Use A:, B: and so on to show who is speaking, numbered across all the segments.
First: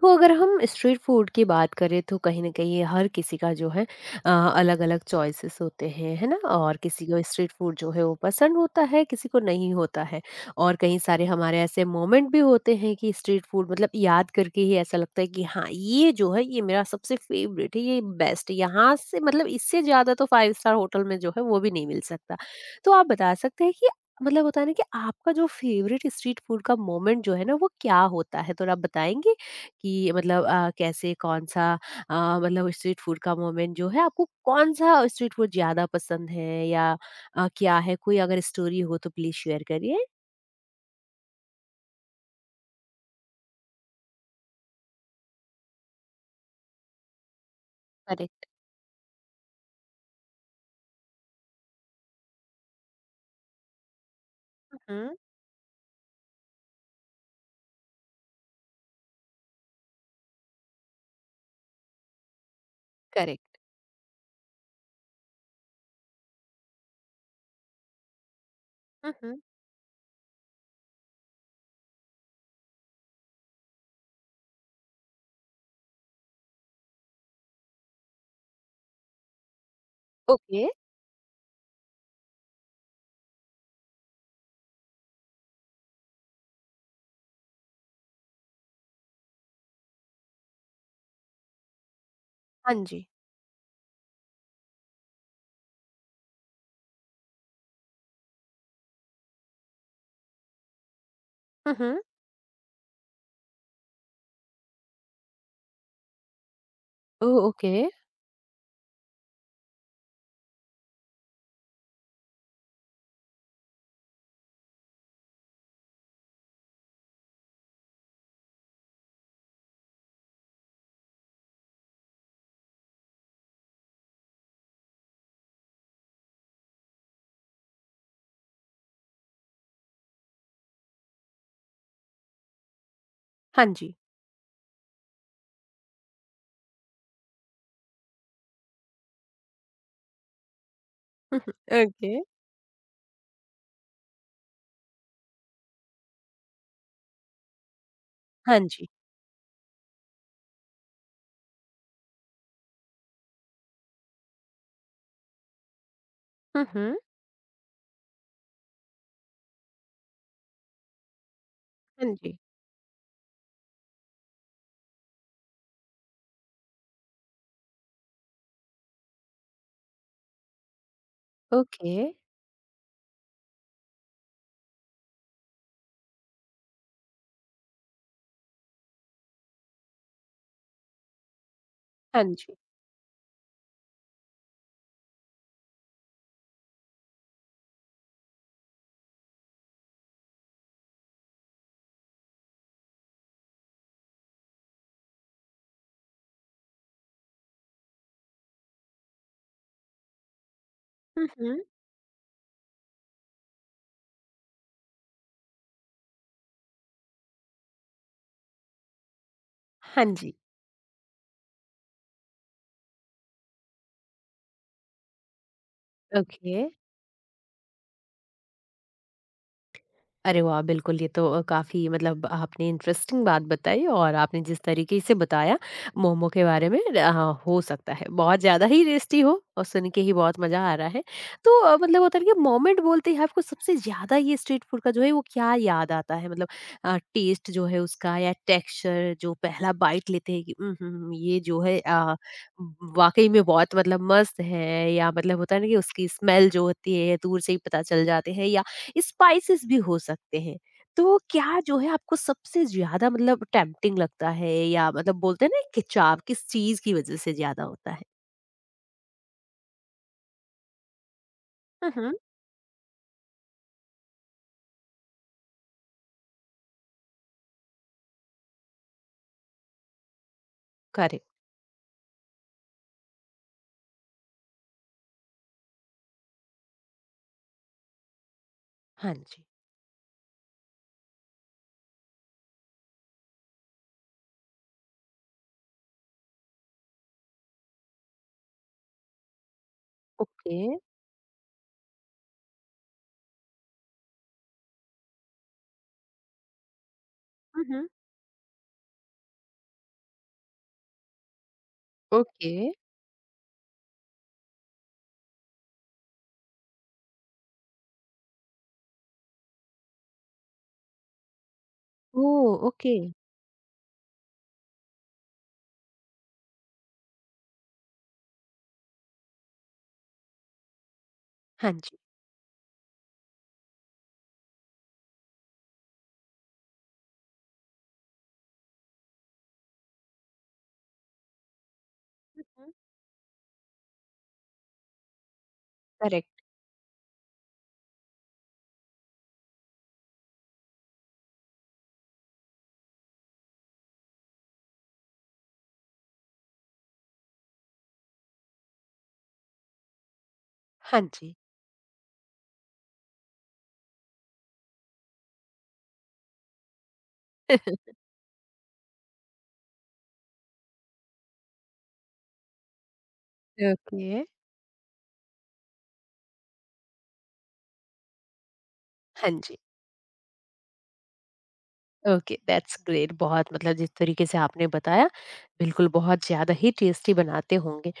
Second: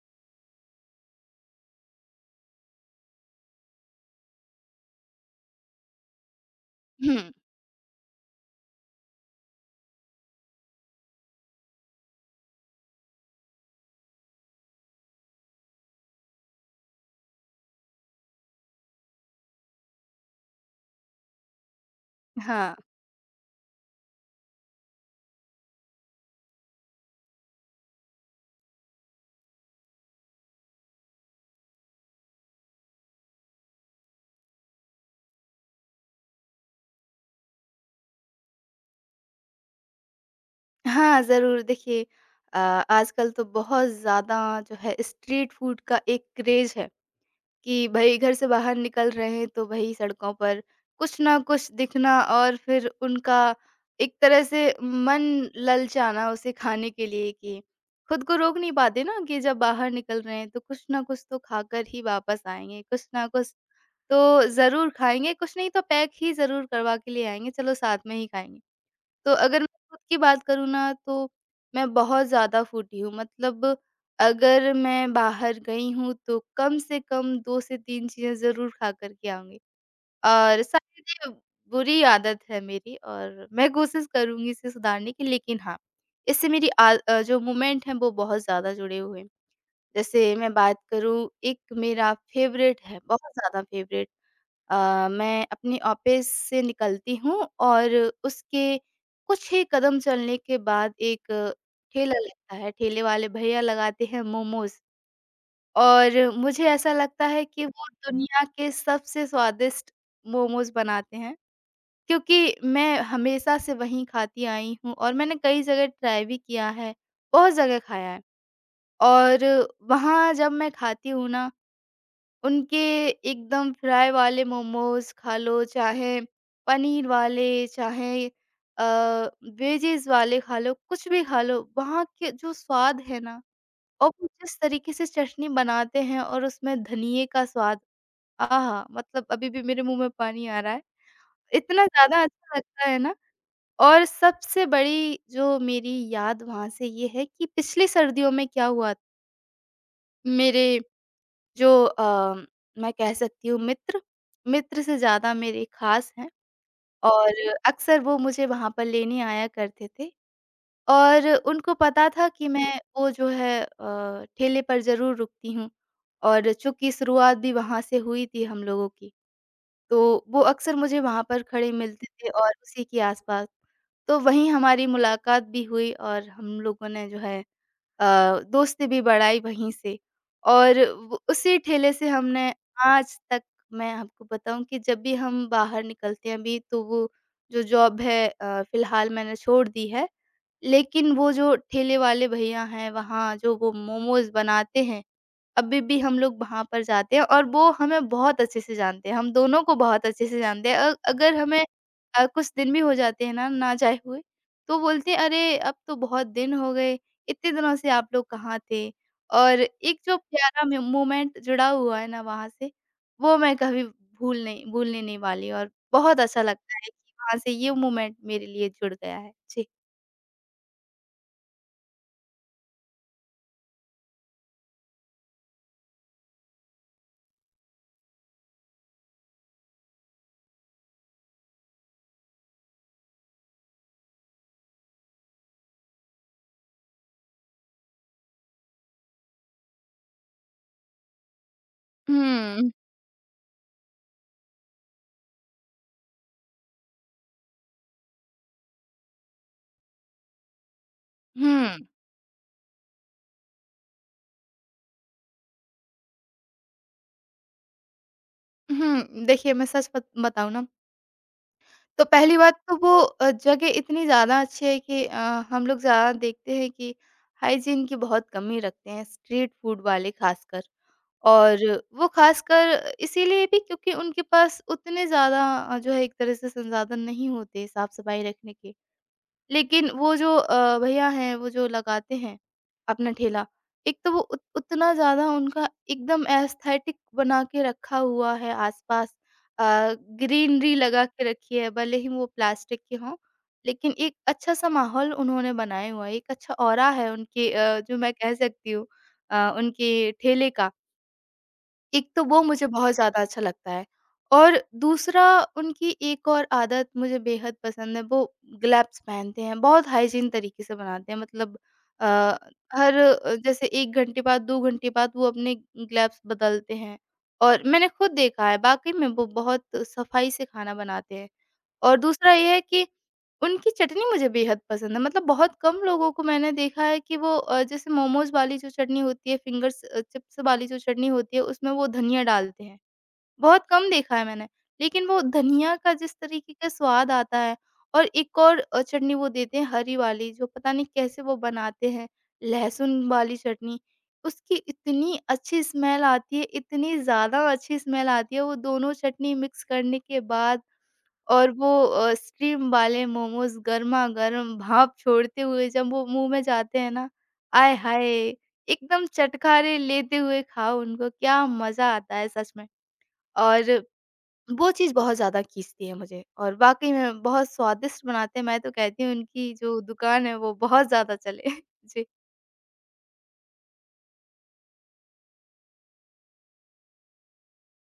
A: तो अगर हम स्ट्रीट फूड की बात करें तो कहीं न कहीं हर किसी का जो है अलग-अलग चॉइसेस होते हैं, है ना? और किसी को
B: हुँ,
A: स्ट्रीट फूड जो है वो पसंद होता है, किसी को नहीं होता है। और कई सारे हमारे ऐसे मोमेंट भी होते हैं कि स्ट्रीट फूड मतलब याद करके ही ऐसा लगता है कि हाँ, ये जो है ये मेरा सबसे फेवरेट है, ये बेस्ट है। यहाँ से मतलब इससे ज़्यादा तो 5 स्टार होटल में जो है वो भी नहीं मिल सकता।
B: हाँ।
A: तो आप बता सकते हैं कि मतलब होता है ना कि आपका जो फेवरेट स्ट्रीट फूड का मोमेंट जो है ना वो क्या होता है? थोड़ा बताएँगे? कि मतलब कैसे कौन-सा मतलब स्ट्रीट फूड का मोमेंट जो है आपको कौन-सा स्ट्रीट फूड ज़्यादा पसंद है या क्या है? कोई अगर स्टोरी हो तो प्लीज़ शेयर करिए।
B: हाँ, ज़रूर देखिए। अ, आजकल तो बहुत ज़्यादा जो है स्ट्रीट फूड का एक क्रेज़ है कि भई घर
A: करेक्ट,
B: से बाहर निकल रहे हैं तो भई सड़कों पर कुछ ना कुछ दिखना और फिर उनका एक तरह से
A: हुँ।
B: मन ललचाना उसे खाने के लिए कि खुद को रोक नहीं पाते ना कि जब बाहर निकल रहे हैं तो कुछ ना कुछ तो खाकर ही वापस आएँगे, कुछ ना कुछ
A: करेक्ट।
B: तो ज़रूर खाएँगे, कुछ नहीं तो पैक ही ज़रूर करवा के ले आएँगे, चलो साथ में ही खाएँगे।
A: हुँ,
B: तो
A: हुँ।
B: अगर मैं खुद की बात करूँ ना, तो मैं बहुत ज़्यादा फूडी हूँ। मतलब अगर मैं बाहर गई हूँ तो कम से कम 2 से 3 चीज़ें ज़रूर खा कर के आऊँगी, और
A: ओके।
B: शायद ये बुरी आदत है मेरी और मैं कोशिश करूँगी इसे सुधारने की। लेकिन हाँ, इससे मेरी जो मूवमेंट है वो बहुत ज़्यादा जुड़े हुए हैं। जैसे मैं बात करूँ, एक मेरा
A: हाँ
B: फ़ेवरेट है,
A: जी।
B: बहुत ज़्यादा फ़ेवरेट। मैं अपने ऑफिस से निकलती हूँ और उसके कुछ ही कदम चलने के बाद एक
A: हुँ, हुँ।
B: ठेला लगता है, ठेले वाले भैया लगाते हैं मोमोज़, और मुझे ऐसा लगता
A: ओह!
B: है कि
A: ओके।
B: वो दुनिया के सबसे स्वादिष्ट मोमोज़ बनाते हैं, क्योंकि मैं हमेशा से वहीं खाती आई हूँ और मैंने कई जगह ट्राई भी किया है, बहुत जगह खाया है। और वहाँ जब मैं खाती हूँ ना, उनके एकदम फ्राई वाले मोमोज़ खा लो, चाहे पनीर वाले, चाहे अ, वेजिज़ वाले खा लो, कुछ भी खा लो, वहाँ के जो स्वाद है ना,
A: हाँ जी।
B: और वो जिस तरीके से चटनी बनाते हैं और उसमें धनिये का स्वाद, आहा! मतलब अभी भी मेरे मुँह में पानी आ रहा है।
A: हुँ, हुँ।
B: इतना
A: ओके।
B: ज़्यादा अच्छा लगता है ना। और सबसे बड़ी जो मेरी याद वहाँ से ये है कि पिछली सर्दियों में
A: हाँ
B: क्या
A: जी।
B: हुआ, मेरे जो अ, मैं कह सकती हूँ मित्र, मित्र से ज़्यादा मेरे ख़ास हैं,
A: हुँ, हुँ।
B: और अक्सर वो मुझे वहाँ पर लेने आया करते थे। और उनको पता
A: हाँ
B: था
A: जी।
B: कि मैं वो जो है ठेले पर ज़रूर रुकती हूँ, और चूँकि शुरुआत भी वहाँ से हुई थी हम लोगों की, तो वो अक्सर मुझे वहाँ पर खड़े
A: ओके।
B: मिलते थे और उसी के आस-पास। तो वहीं हमारी मुलाकात भी हुई और हम लोगों ने जो है दोस्त ने भी बढ़ाई वहीं से। और वो उसी ठेले से
A: हाँ
B: हमने
A: जी।
B: आज तक, मैं आपको बताऊँ कि जब भी हम बाहर निकलते हैं अभी, तो वो जो जॉब है, फ़िलहाल मैंने छोड़ दी है, लेकिन वो जो ठेले वाले भैया हैं, वहाँ जो वो मोमोज़ बनाते हैं, अभी भी हम लोग वहाँ पर जाते हैं और वो हमें बहुत अच्छे से जानते हैं, हम दोनों को बहुत अच्छे से जानते हैं।
A: हुँ,
B: अगर
A: हुँ।
B: हमें कुछ दिन भी हो जाते हैं ना, ना जाए हुए, तो बोलते हैं, "अरे! अब तो बहुत दिन हो गए, इतने दिनों से आप लोग कहाँ थे?" और एक
A: हाँ
B: जो
A: जी।
B: प्यारा मे मोमेंट जुड़ा हुआ है ना वहाँ से, वो मैं कभी भूलने नहीं वाली, और बहुत अच्छा
A: ओके।
B: लगता है कि वहाँ से ये मोमेंट मेरे लिए जुड़ गया है। जी।
A: अरे वाह! बिल्कुल, ये तो काफ़ी मतलब आपने इंटरेस्टिंग बात बताई और आपने जिस तरीके से बताया मोमो के बारे में, हाँ, हो सकता है बहुत ज़्यादा ही टेस्टी हो और सुन के ही बहुत मज़ा आ रहा है। तो मतलब होता है ना कि मोमेंट बोलते ही आपको सबसे ज़्यादा ये स्ट्रीट फूड का जो है वो क्या याद आता है? मतलब टेस्ट जो है उसका या टेक्सचर जो पहला बाइट लेते हैं कि हुँ, हुँ, ये जो है
B: हुँ,
A: वाक़ई में बहुत मतलब मस्त है या मतलब होता है ना कि उसकी स्मेल जो होती है दूर से ही पता चल जाते हैं या स्पाइसेस भी हो सकते हैं। तो क्या जो
B: हुँ,
A: है आपको सबसे ज़्यादा मतलब टेम्प्टिंग लगता है या मतलब बोलते हैं ना कि चाव किस चीज़ की वज़ह से ज़्यादा होता है?
B: हुँ। देखिए, मैं सच बत बताऊँ ना,
A: हुँ,
B: तो
A: हुँ।
B: पहली बात तो वो जगह इतनी ज़्यादा अच्छी है कि, हम लोग ज़्यादा देखते हैं कि हाइजीन की बहुत कमी रखते हैं स्ट्रीट फूड वाले, खासकर।
A: करेक्ट।
B: और वो खासकर इसीलिए भी क्योंकि उनके पास उतने ज़्यादा जो है, एक तरह से संसाधन नहीं होते साफ-सफाई रखने के।
A: हाँ जी।
B: लेकिन वो जो भैया हैं, वो जो लगाते हैं अपना ठेला, एक तो वो उत उतना ज़्यादा उनका एकदम एस्थेटिक बना के रखा हुआ है आस-पास, अ,
A: ओके।
B: ग्रीनरी लगा के रखी है, भले ही वो प्लास्टिक के हों, लेकिन एक अच्छा-सा माहौल उन्होंने बनाया हुआ है, एक अच्छा ऑरा है उनके,
A: हुँ, हुँ।
B: जो मैं कह सकती हूँ, उनके ठेले का। एक तो वो
A: ओके।
B: मुझे बहुत ज़्यादा अच्छा लगता है। और दूसरा, उनकी एक और आदत मुझे बेहद पसंद है, वो ग्लव्स पहनते हैं, बहुत हाइजीन तरीके से बनाते हैं। मतलब अ,
A: ओह!
B: हर,
A: ओके।
B: जैसे 1 घंटे बाद, 2 घंटे बाद वो अपने ग्लव्स बदलते हैं, और मैंने खुद देखा है, वाक़ई में वो बहुत सफाई से खाना बनाते हैं।
A: हाँ
B: और
A: जी।
B: दूसरा ये है कि उनकी चटनी मुझे बेहद पसंद है, मतलब बहुत कम लोगों को मैंने देखा है कि वो, जैसे मोमोज़ वाली जो चटनी होती है, फिंगर्स चिप्स वाली जो चटनी होती है, उसमें वो धनिया डालते
A: हुँ।
B: हैं। बहुत कम देखा है मैंने, लेकिन वो धनिया का जिस
A: करेक्ट।
B: तरीके का स्वाद आता है, और एक और चटनी वो देते हैं हरी वाली, जो पता नहीं कैसे वो बनाते हैं, लहसुन वाली चटनी। उसकी इतनी अच्छी स्मेल आती है, इतनी ज़्यादा अच्छी स्मेल आती है, वो दोनों चटनी मिक्स करने के बाद।
A: हाँ जी।
B: और वो स्टीम वाले मोमोज़ गरमा-गरम भाप छोड़ते हुए जब वो मुँह में जाते हैं ना, आय हाय! एकदम चटखारे लेते हुए खाओ उनको, क्या मज़ा आता है सच में। और
A: ओके।
B: वो चीज़ बहुत ज़्यादा खींचती है मुझे, और वाक़ई में बहुत स्वादिष्ट बनाते हैं। मैं तो कहती हूँ
A: हाँ
B: उनकी
A: जी।
B: जो दुकान है वो बहुत ज़्यादा चले। जी।
A: Okay, that's great. बहुत मतलब जिस तरीके से आपने बताया, बिल्कुल बहुत ज़्यादा ही टेस्टी बनाते होंगे।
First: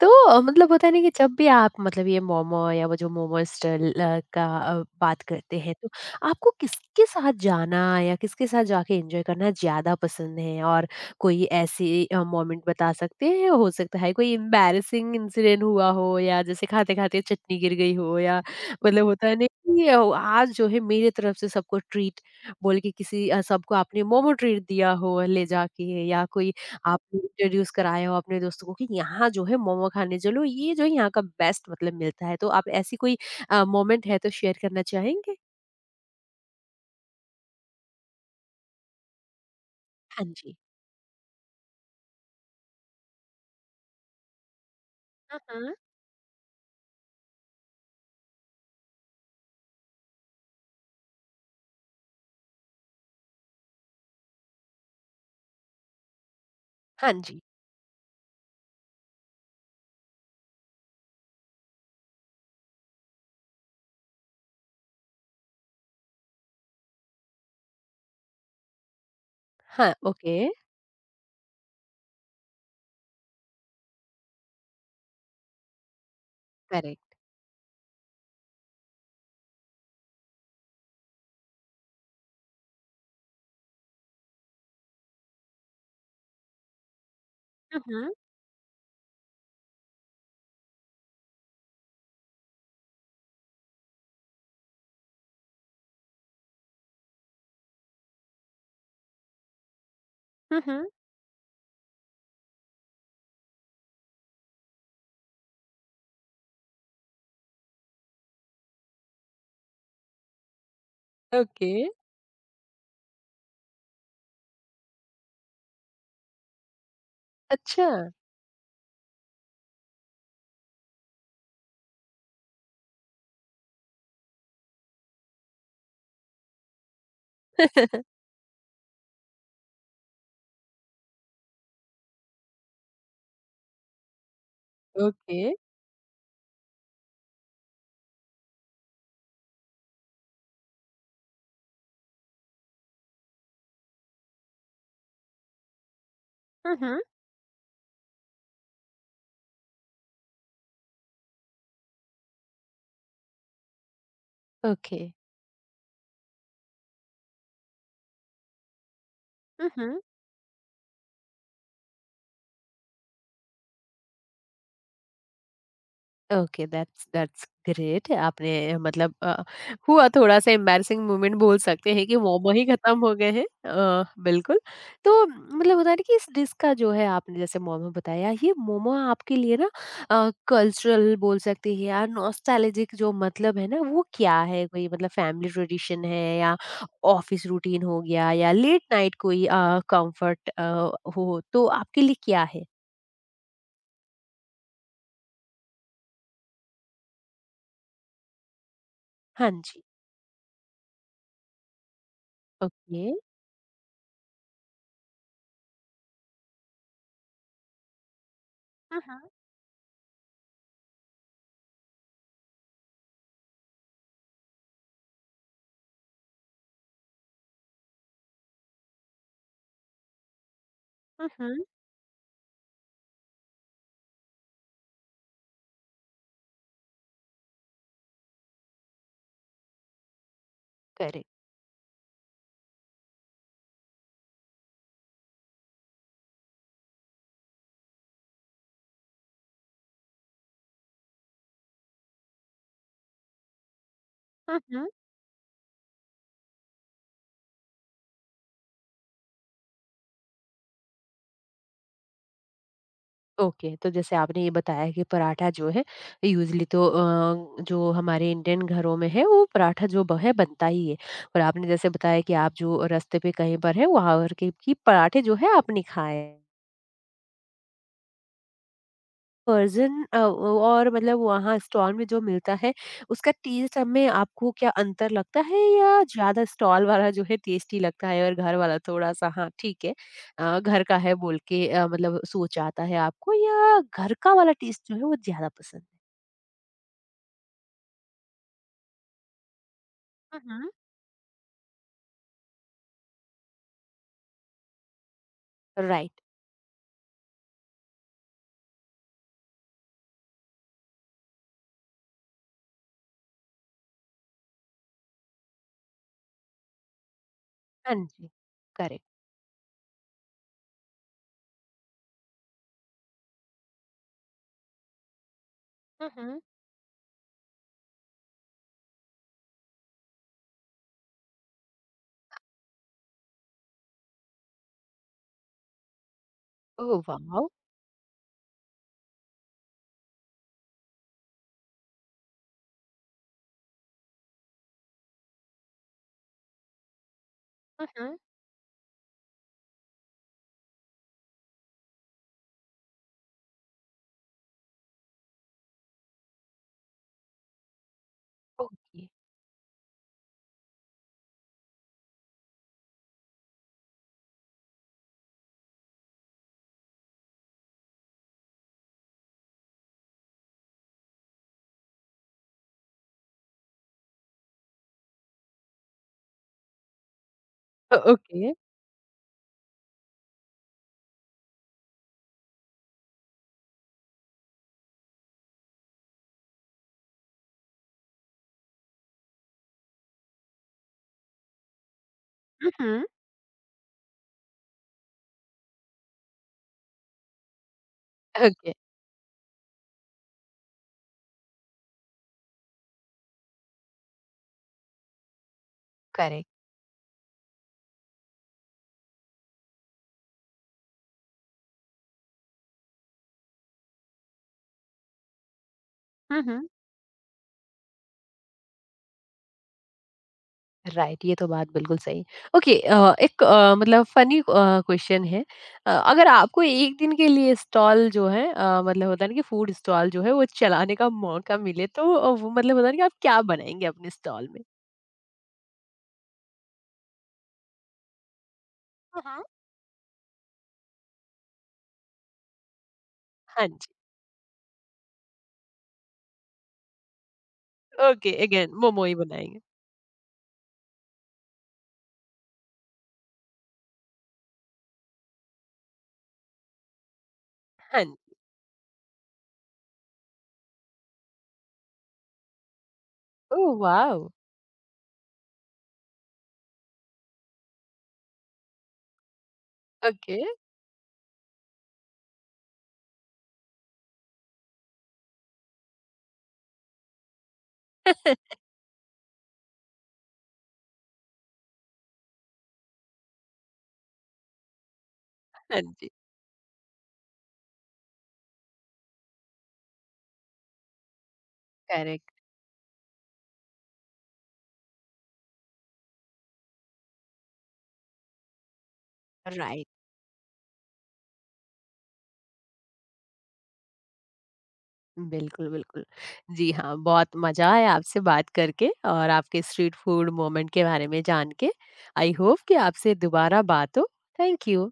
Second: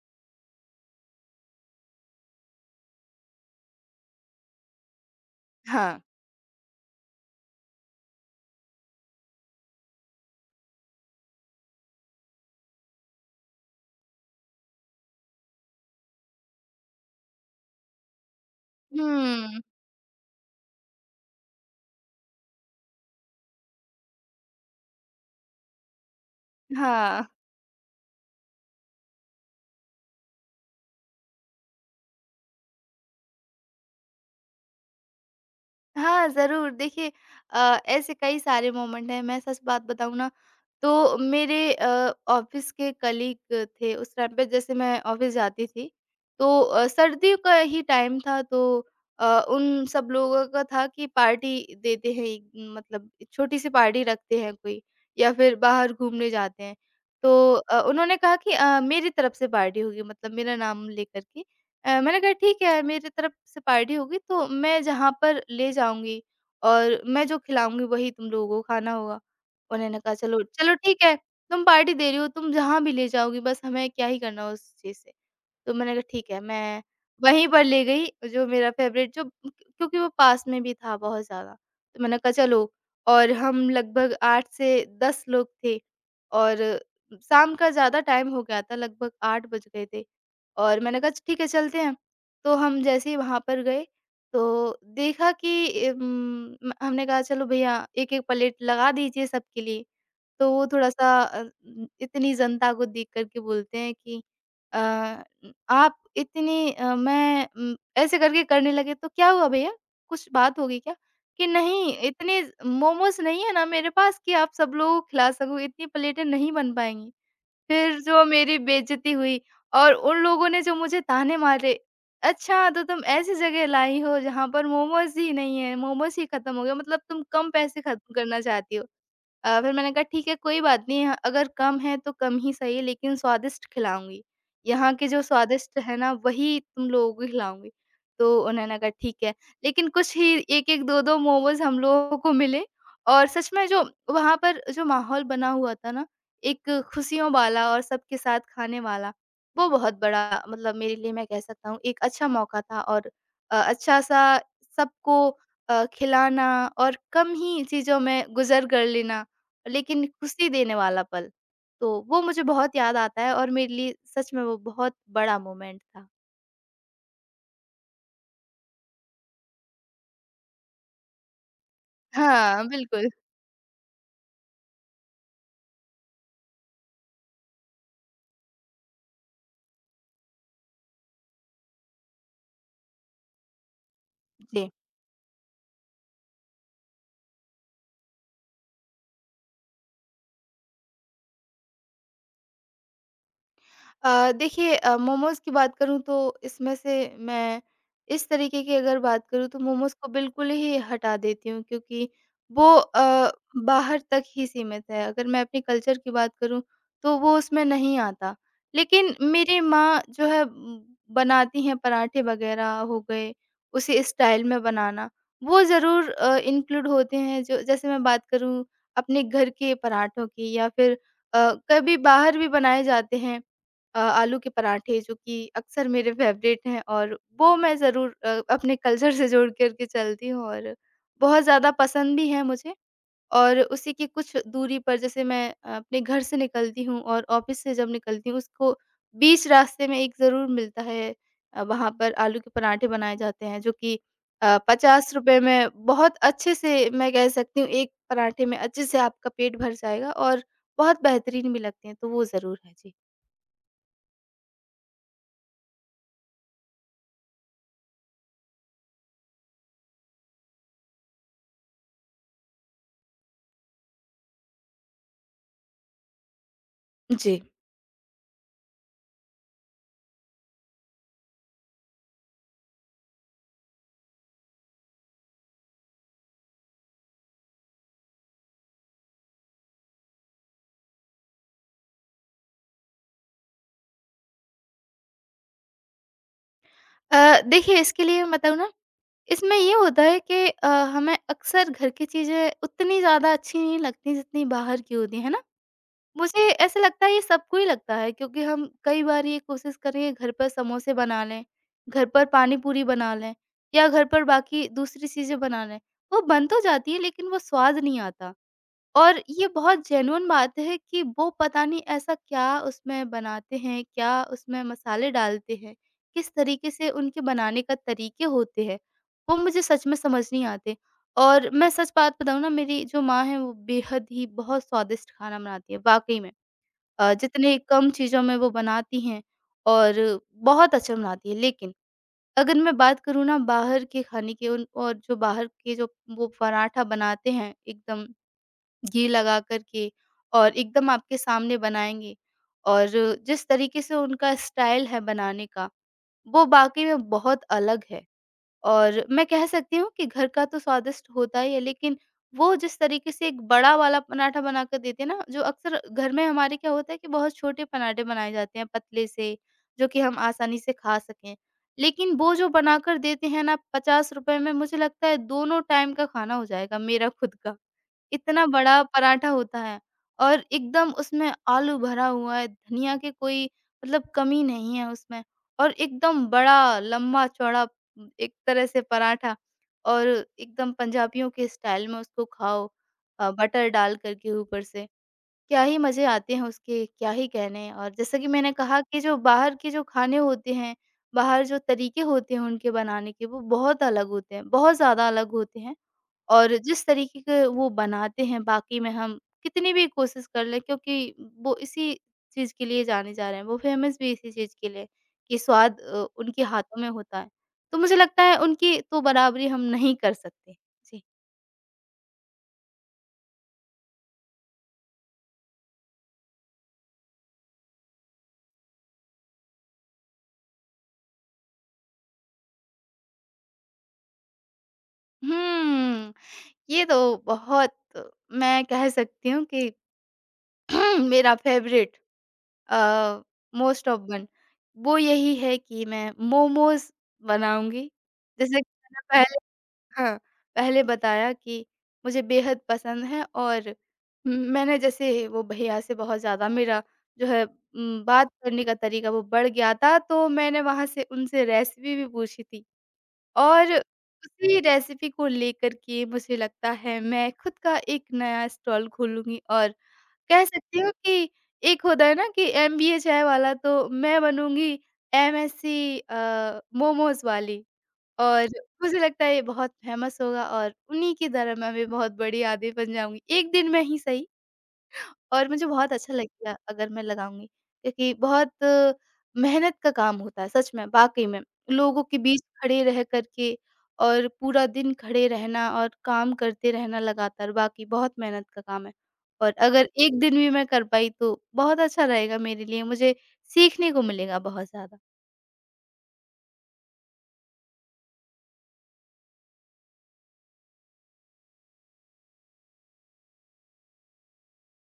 A: तो मतलब होता है ना कि जब भी आप मतलब ये मोमो या वो जो मोमो स्टॉल का बात करते हैं तो
B: हाँ।
A: आपको किसके साथ जाना या किसके साथ जाके एंजॉय करना ज़्यादा पसंद है? और कोई ऐसी मोमेंट बता सकते हैं? हो सकता है कोई एम्बैरसिंग इंसिडेंट हुआ हो या जैसे खाते-खाते चटनी गिर गई हो, या मतलब होता है ना
B: हुँ,
A: कि आज जो है मेरे तरफ से सबको ट्रीट बोल के किसी सबको आपने मोमो ट्रीट दिया हो ले जाके, या कोई आपने
B: हाँ।
A: इंट्रोड्यूस कराया हो अपने दोस्तों को कि यहाँ जो है मोमो खाने चलो, ये जो है यहाँ का बेस्ट मतलब मिलता है। तो आप ऐसी कोई मोमेंट है तो शेयर करना चाहेंगे?
B: हाँ, ज़रूर। देखिए, ऐसे कई सारे मोमेंट हैं। मैं सच बात बताऊँ
A: हाँ
B: ना,
A: जी।
B: तो मेरे ऑफ़िस के कलीग थे उस टाइम पे, जैसे मैं ऑफ़िस
A: हुँ,
B: जाती
A: हुँ।
B: थी, तो सर्दियों का ही टाइम था, तो उन सब लोगों का था कि पार्टी देते हैं, एक, मतलब छोटी-सी पार्टी रखते हैं कोई, या फिर बाहर घूमने जाते हैं।
A: हाँ
B: तो
A: जी।
B: उन्होंने कहा कि मेरी तरफ से पार्टी होगी, मतलब मेरा नाम लेकर के। मैंने कहा ठीक है, मेरी तरफ से पार्टी होगी तो मैं जहाँ पर ले जाऊँगी और मैं जो खिलाऊँगी वही तुम लोगों को खाना होगा।
A: हाँ,
B: उन्होंने कहा,
A: ओके,
B: "चलो चलो ठीक है, तुम पार्टी दे रही हो, तुम जहाँ भी ले जाओगी, बस हमें क्या ही करना उस चीज़ से।" तो मैंने कहा ठीक है, मैं
A: करेक्ट।
B: वहीं पर ले गई जो मेरा फ़ेवरेट जो, क्योंकि वो पास में भी था बहुत ज़्यादा। तो मैंने कहा चलो, और हम लगभग 8 से 10 लोग थे, और शाम का
A: हुँ,
B: ज़्यादा
A: हुँ।
B: टाइम हो गया था, लगभग 8 बज गए थे। और मैंने कहा ठीक है चलते हैं। तो हम जैसे ही वहाँ पर गए, तो देखा कि उम, म हमने कहा, "चलो भैया 1-1 प्लेट लगा दीजिए सबके लिए।" तो
A: हुँ,
B: वो
A: हुँ।
B: थोड़ा-सा, इतनी जनता को देख कर के बोलते हैं कि अ आप इतनी मैं ऐसे करके करने लगे। तो क्या हुआ भैया? कुछ बात हो गई क्या? कि
A: ओके,
B: नहीं, इतने मोमोज़ नहीं है ना मेरे पास कि आप सब लोगों को खिला सको, इतनी प्लेटें नहीं बन पाएँगी।
A: अच्छा।
B: फिर जो मेरी बेइज़्ज़ती हुई, और उन लोगों ने जो मुझे ताने मारे, "अच्छा तो तुम ऐसी जगह लाई हो जहाँ पर मोमोज़ ही नहीं है, मोमोज़ ही खत्म हो गए, मतलब तुम कम पैसे खत्म करना चाहती हो।" फिर मैंने कहा ठीक है कोई बात नहीं, ह अगर कम है तो कम ही सही, लेकिन स्वादिष्ट खिलाऊँगी। यहाँ के जो
A: ओके,
B: स्वादिष्ट है ना वही तुम लोगों को खिलाऊँगी। तो उन्होंने कहा ठीक है। लेकिन कुछ ही 1-1 2-2 मोमोज़ हम लोगों को मिले, और सच में जो वहाँ पर जो माहौल बना हुआ था ना, एक
A: हुँ, हुँ।
B: खुशियों वाला और सबके साथ खाने वाला, वो बहुत बड़ा, मतलब मेरे लिए मैं कह सकता हूँ एक अच्छा मौका था, और अच्छा-सा
A: ओके।
B: सबको खिलाना और कम ही चीज़ों में गुज़र कर लेना,
A: हुँ, हुँ।
B: लेकिन खुशी देने वाला पल। तो वो मुझे बहुत याद आता है और मेरे लिए सच में वो बहुत बड़ा मोमेंट था।
A: Okay that's that's great. आपने मतलब हुआ थोड़ा सा एम्बैरसिंग मोमेंट बोल सकते हैं कि मोमो
B: हाँ,
A: ही खत्म
B: बिल्कुल।
A: हो गए हैं। बिल्कुल। तो मतलब होता है ना कि इस डिश का जो है आपने जैसे मोमो बताया, ये मोमो आपके लिए ना कल्चरल बोल सकते हैं या नॉस्टैल्जिक जो मतलब है ना वो क्या है,
B: जी।
A: कोई मतलब फैमिली ट्रेडिशन है या ऑफिस रूटीन हो गया या लेट नाइट कोई कंफर्ट हो, तो आपके लिए क्या है?
B: देखिए, मोमोज़ की बात करूँ तो इसमें से मैं, इस तरीके की अगर बात करूँ
A: हाँ
B: तो
A: जी।
B: मोमोज़ को बिल्कुल ही हटा देती हूँ क्योंकि वो
A: ओके।
B: बाहर तक ही सीमित है। अगर मैं अपने कल्चर की बात करूँ तो वो उसमें नहीं आता। लेकिन
A: हम्म।
B: मेरी माँ जो है, बनाती हैं पराठे वग़ैरह हो गए, उसी स्टाइल में बनाना, वो ज़रूर इंक्लूड होते हैं। जो, जैसे मैं बात करूँ अपने घर के पराठों की, या फिर
A: हम्म।
B: कभी बाहर भी बनाए जाते हैं। आलू के पराठे जो कि अक्सर मेरे फ़ेवरेट हैं, और वो मैं ज़रूर अपने कल्चर से जोड़ कर के चलती हूँ और
A: करेक्ट।
B: बहुत ज़्यादा पसंद भी है मुझे। और उसी की कुछ दूरी पर, जैसे मैं अपने घर से निकलती हूँ और ऑफ़िस से जब निकलती हूँ, उसको बीच रास्ते में एक ज़रूर मिलता है, वहाँ पर आलू के पराठे बनाए जाते हैं जो कि
A: हम्म।
B: 50 में बहुत अच्छे से, मैं कह सकती हूँ, एक पराठे में अच्छे से आपका पेट भर जाएगा और बहुत बेहतरीन भी लगते हैं, तो वो ज़रूर है। जी।
A: ओके। तो जैसे आपने ये बताया कि पराठा जो है यूजली तो जो हमारे इंडियन घरों में है वो पराठा जो है बनता ही है, और आपने जैसे बताया कि आप जो रास्ते पे कहीं पर है वहां की पराठे जो है आपने खाए
B: जी।
A: वर्ज़न, और मतलब वहाँ स्टॉल में जो मिलता है, उसका टेस्ट हमें आपको क्या अंतर लगता है, या ज़्यादा स्टॉल वाला जो है टेस्टी लगता है और घर वाला थोड़ा-सा हाँ, ठीक है घर का है बोल के मतलब सोच आता है आपको, या घर का वाला टेस्ट जो है वो ज़्यादा पसंद है?
B: देखिए इसके लिए मैं बताऊँ ना, इसमें ये होता है
A: हुँ,
B: कि
A: हुँ।
B: हमें अक्सर घर की चीज़ें उतनी ज़्यादा अच्छी नहीं लगती जितनी बाहर की होती हैं, है ना?
A: राइट,
B: मुझे ऐसा लगता है ये सबको ही लगता है, क्योंकि हम कई बार ये कोशिश कर रहे हैं घर पर समोसे बना लें, घर पर पानी-पूरी बना लें या घर पर बाकी दूसरी चीज़ें बना लें। वो बन तो जाती है, लेकिन वो स्वाद
A: हाँ
B: नहीं
A: जी,
B: आता।
A: करेक्ट।
B: और ये बहुत जेन्युइन बात है कि वो पता नहीं ऐसा क्या उसमें बनाते हैं, क्या उसमें मसाले डालते हैं,
A: हुँ,
B: किस
A: हुँ।
B: तरीके से उनके बनाने का तरीके होते हैं, वो मुझे सच में समझ नहीं आते। और मैं सच बात बताऊँ ना, मेरी जो माँ है वो बेहद ही बहुत स्वादिष्ट खाना बनाती है, वाक़ई में।
A: Oh wow!
B: जितने कम चीज़ों में वो बनाती हैं और बहुत अच्छा बनाती है। लेकिन अगर मैं बात करूँ ना बाहर के खाने की, उन और जो बाहर के जो वो पराठा बनाते हैं,
A: हुँ,
B: एकदम
A: हुँ।
B: घी लगा कर के और एकदम आपके सामने बनाएँगे, और जिस तरीके से उनका स्टाइल है बनाने का, वो वाक़ई में बहुत अलग है। और
A: ओके,
B: मैं कह सकती हूँ कि घर का तो स्वादिष्ट होता ही है, लेकिन वो जिस तरीके से एक बड़ा वाला पराठा बना कर देते हैं ना, जो अक्सर घर में हमारे क्या होता है कि बहुत छोटे पराठे बनाए जाते हैं पतले से, जो कि हम आसानी से खा सकें। लेकिन वो जो बनाकर देते हैं ना ₹50 में, मुझे लगता है दोनों टाइम का खाना हो जाएगा, मेरा खुद का।
A: ओ
B: इतना
A: ओके।
B: बड़ा पराठा होता है, और एकदम उसमें आलू भरा हुआ है, धनिया की कोई मतलब कमी नहीं है उसमें। और एकदम बड़ा लंबा-चौड़ा एक तरह से पराठा, और एकदम पंजाबियों के स्टाइल में उसको खाओ,
A: हुँ, हुँ।
B: बटर डाल कर के ऊपर से। क्या ही मज़े आते हैं उसके, क्या ही कहने! और जैसा कि मैंने
A: ओके।
B: कहा कि जो बाहर के जो खाने होते हैं, बाहर जो तरीके होते हैं उनके बनाने के, वो बहुत अलग होते हैं, बहुत ज़्यादा अलग होते हैं।
A: करेक्ट।
B: और जिस तरीके के वो बनाते हैं, बाकी में हम कितनी भी कोशिश कर लें, क्योंकि वो इसी चीज़ के लिए जाने जा रहे हैं, वो फेमस भी इसी चीज़ के लिए कि स्वाद उनके
A: हुँ, हुँ।
B: हाथों में होता है। तो मुझे लगता है उनकी तो बराबरी हम नहीं कर सकते। जी।
A: राइट, ये तो बात बिल्कुल सही। ओके, एक मतलब फनी क्वेश्चन है। अगर आपको एक दिन के लिए स्टॉल जो है मतलब होता है ना कि फूड स्टॉल जो है वो चलाने का मौका मिले, तो वो मतलब होता है ना कि आप क्या बनाएंगे अपने स्टॉल में?
B: हुँ, ये तो बहुत, मैं कह सकती
A: हम्म।
B: हूँ कि मेरा फ़ेवरेट अ,
A: हाँ
B: मोस्ट
A: जी।
B: ऑफ वन वो यही है कि मैं मोमोज़ बनाऊँगी।
A: ओके,
B: जैसे कि
A: अगेन
B: मैंने
A: मोमो ही
B: पहले,
A: बनाएंगे।
B: हाँ, पहले बताया कि मुझे बेहद पसंद है। और मैंने जैसे वो भैया से बहुत ज़्यादा मेरा जो है
A: हाँ जी।
B: बात करने का तरीका वो बढ़ गया था, तो मैंने वहाँ से उनसे रेसिपी भी पूछी थी। और
A: ओह वाओ।
B: उसी रेसिपी को लेकर के मुझे लगता है मैं खुद का एक नया स्टॉल खोलूँगी, और
A: ओके।
B: कह सकती हूँ कि एक होता है ना कि एमबीए चाय वाला, तो मैं बनूँगी एमएससी मोमोज़ वाली। और मुझे लगता है ये बहुत फ़ेमस होगा, और उन्हीं की तरह मैं भी बहुत बड़ी आदी बन जाऊँगी, एक दिन में ही सही। और मुझे
A: हाँ
B: बहुत
A: जी।
B: अच्छा लगेगा अगर मैं लगाऊँगी, क्योंकि बहुत मेहनत का काम होता है सच में, वाक़ई में। लोगों के बीच
A: करेक्ट।
B: खड़े रह कर के, और पूरा दिन खड़े रहना और काम करते रहना लगातार, वाक़ई बहुत मेहनत का काम है। और
A: राइट।
B: अगर एक दिन भी मैं कर पाई तो बहुत अच्छा रहेगा मेरे लिए, मुझे सीखने को मिलेगा बहुत ज़्यादा।
A: बिल्कुल, बिल्कुल। जी हाँ, बहुत मज़ा आया आपसे बात करके और आपके स्ट्रीट फूड मोमेंट के बारे में जान के। आई होप कि आपसे दोबारा बात हो। Thank you.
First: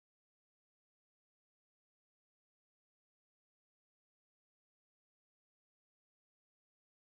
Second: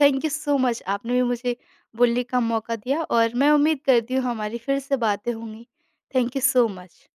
B: Thank you so much, आपने भी मुझे बोलने का मौका दिया, और मैं उम्मीद करती हूँ हमारी फिर से बातें होंगी। Thank you so much.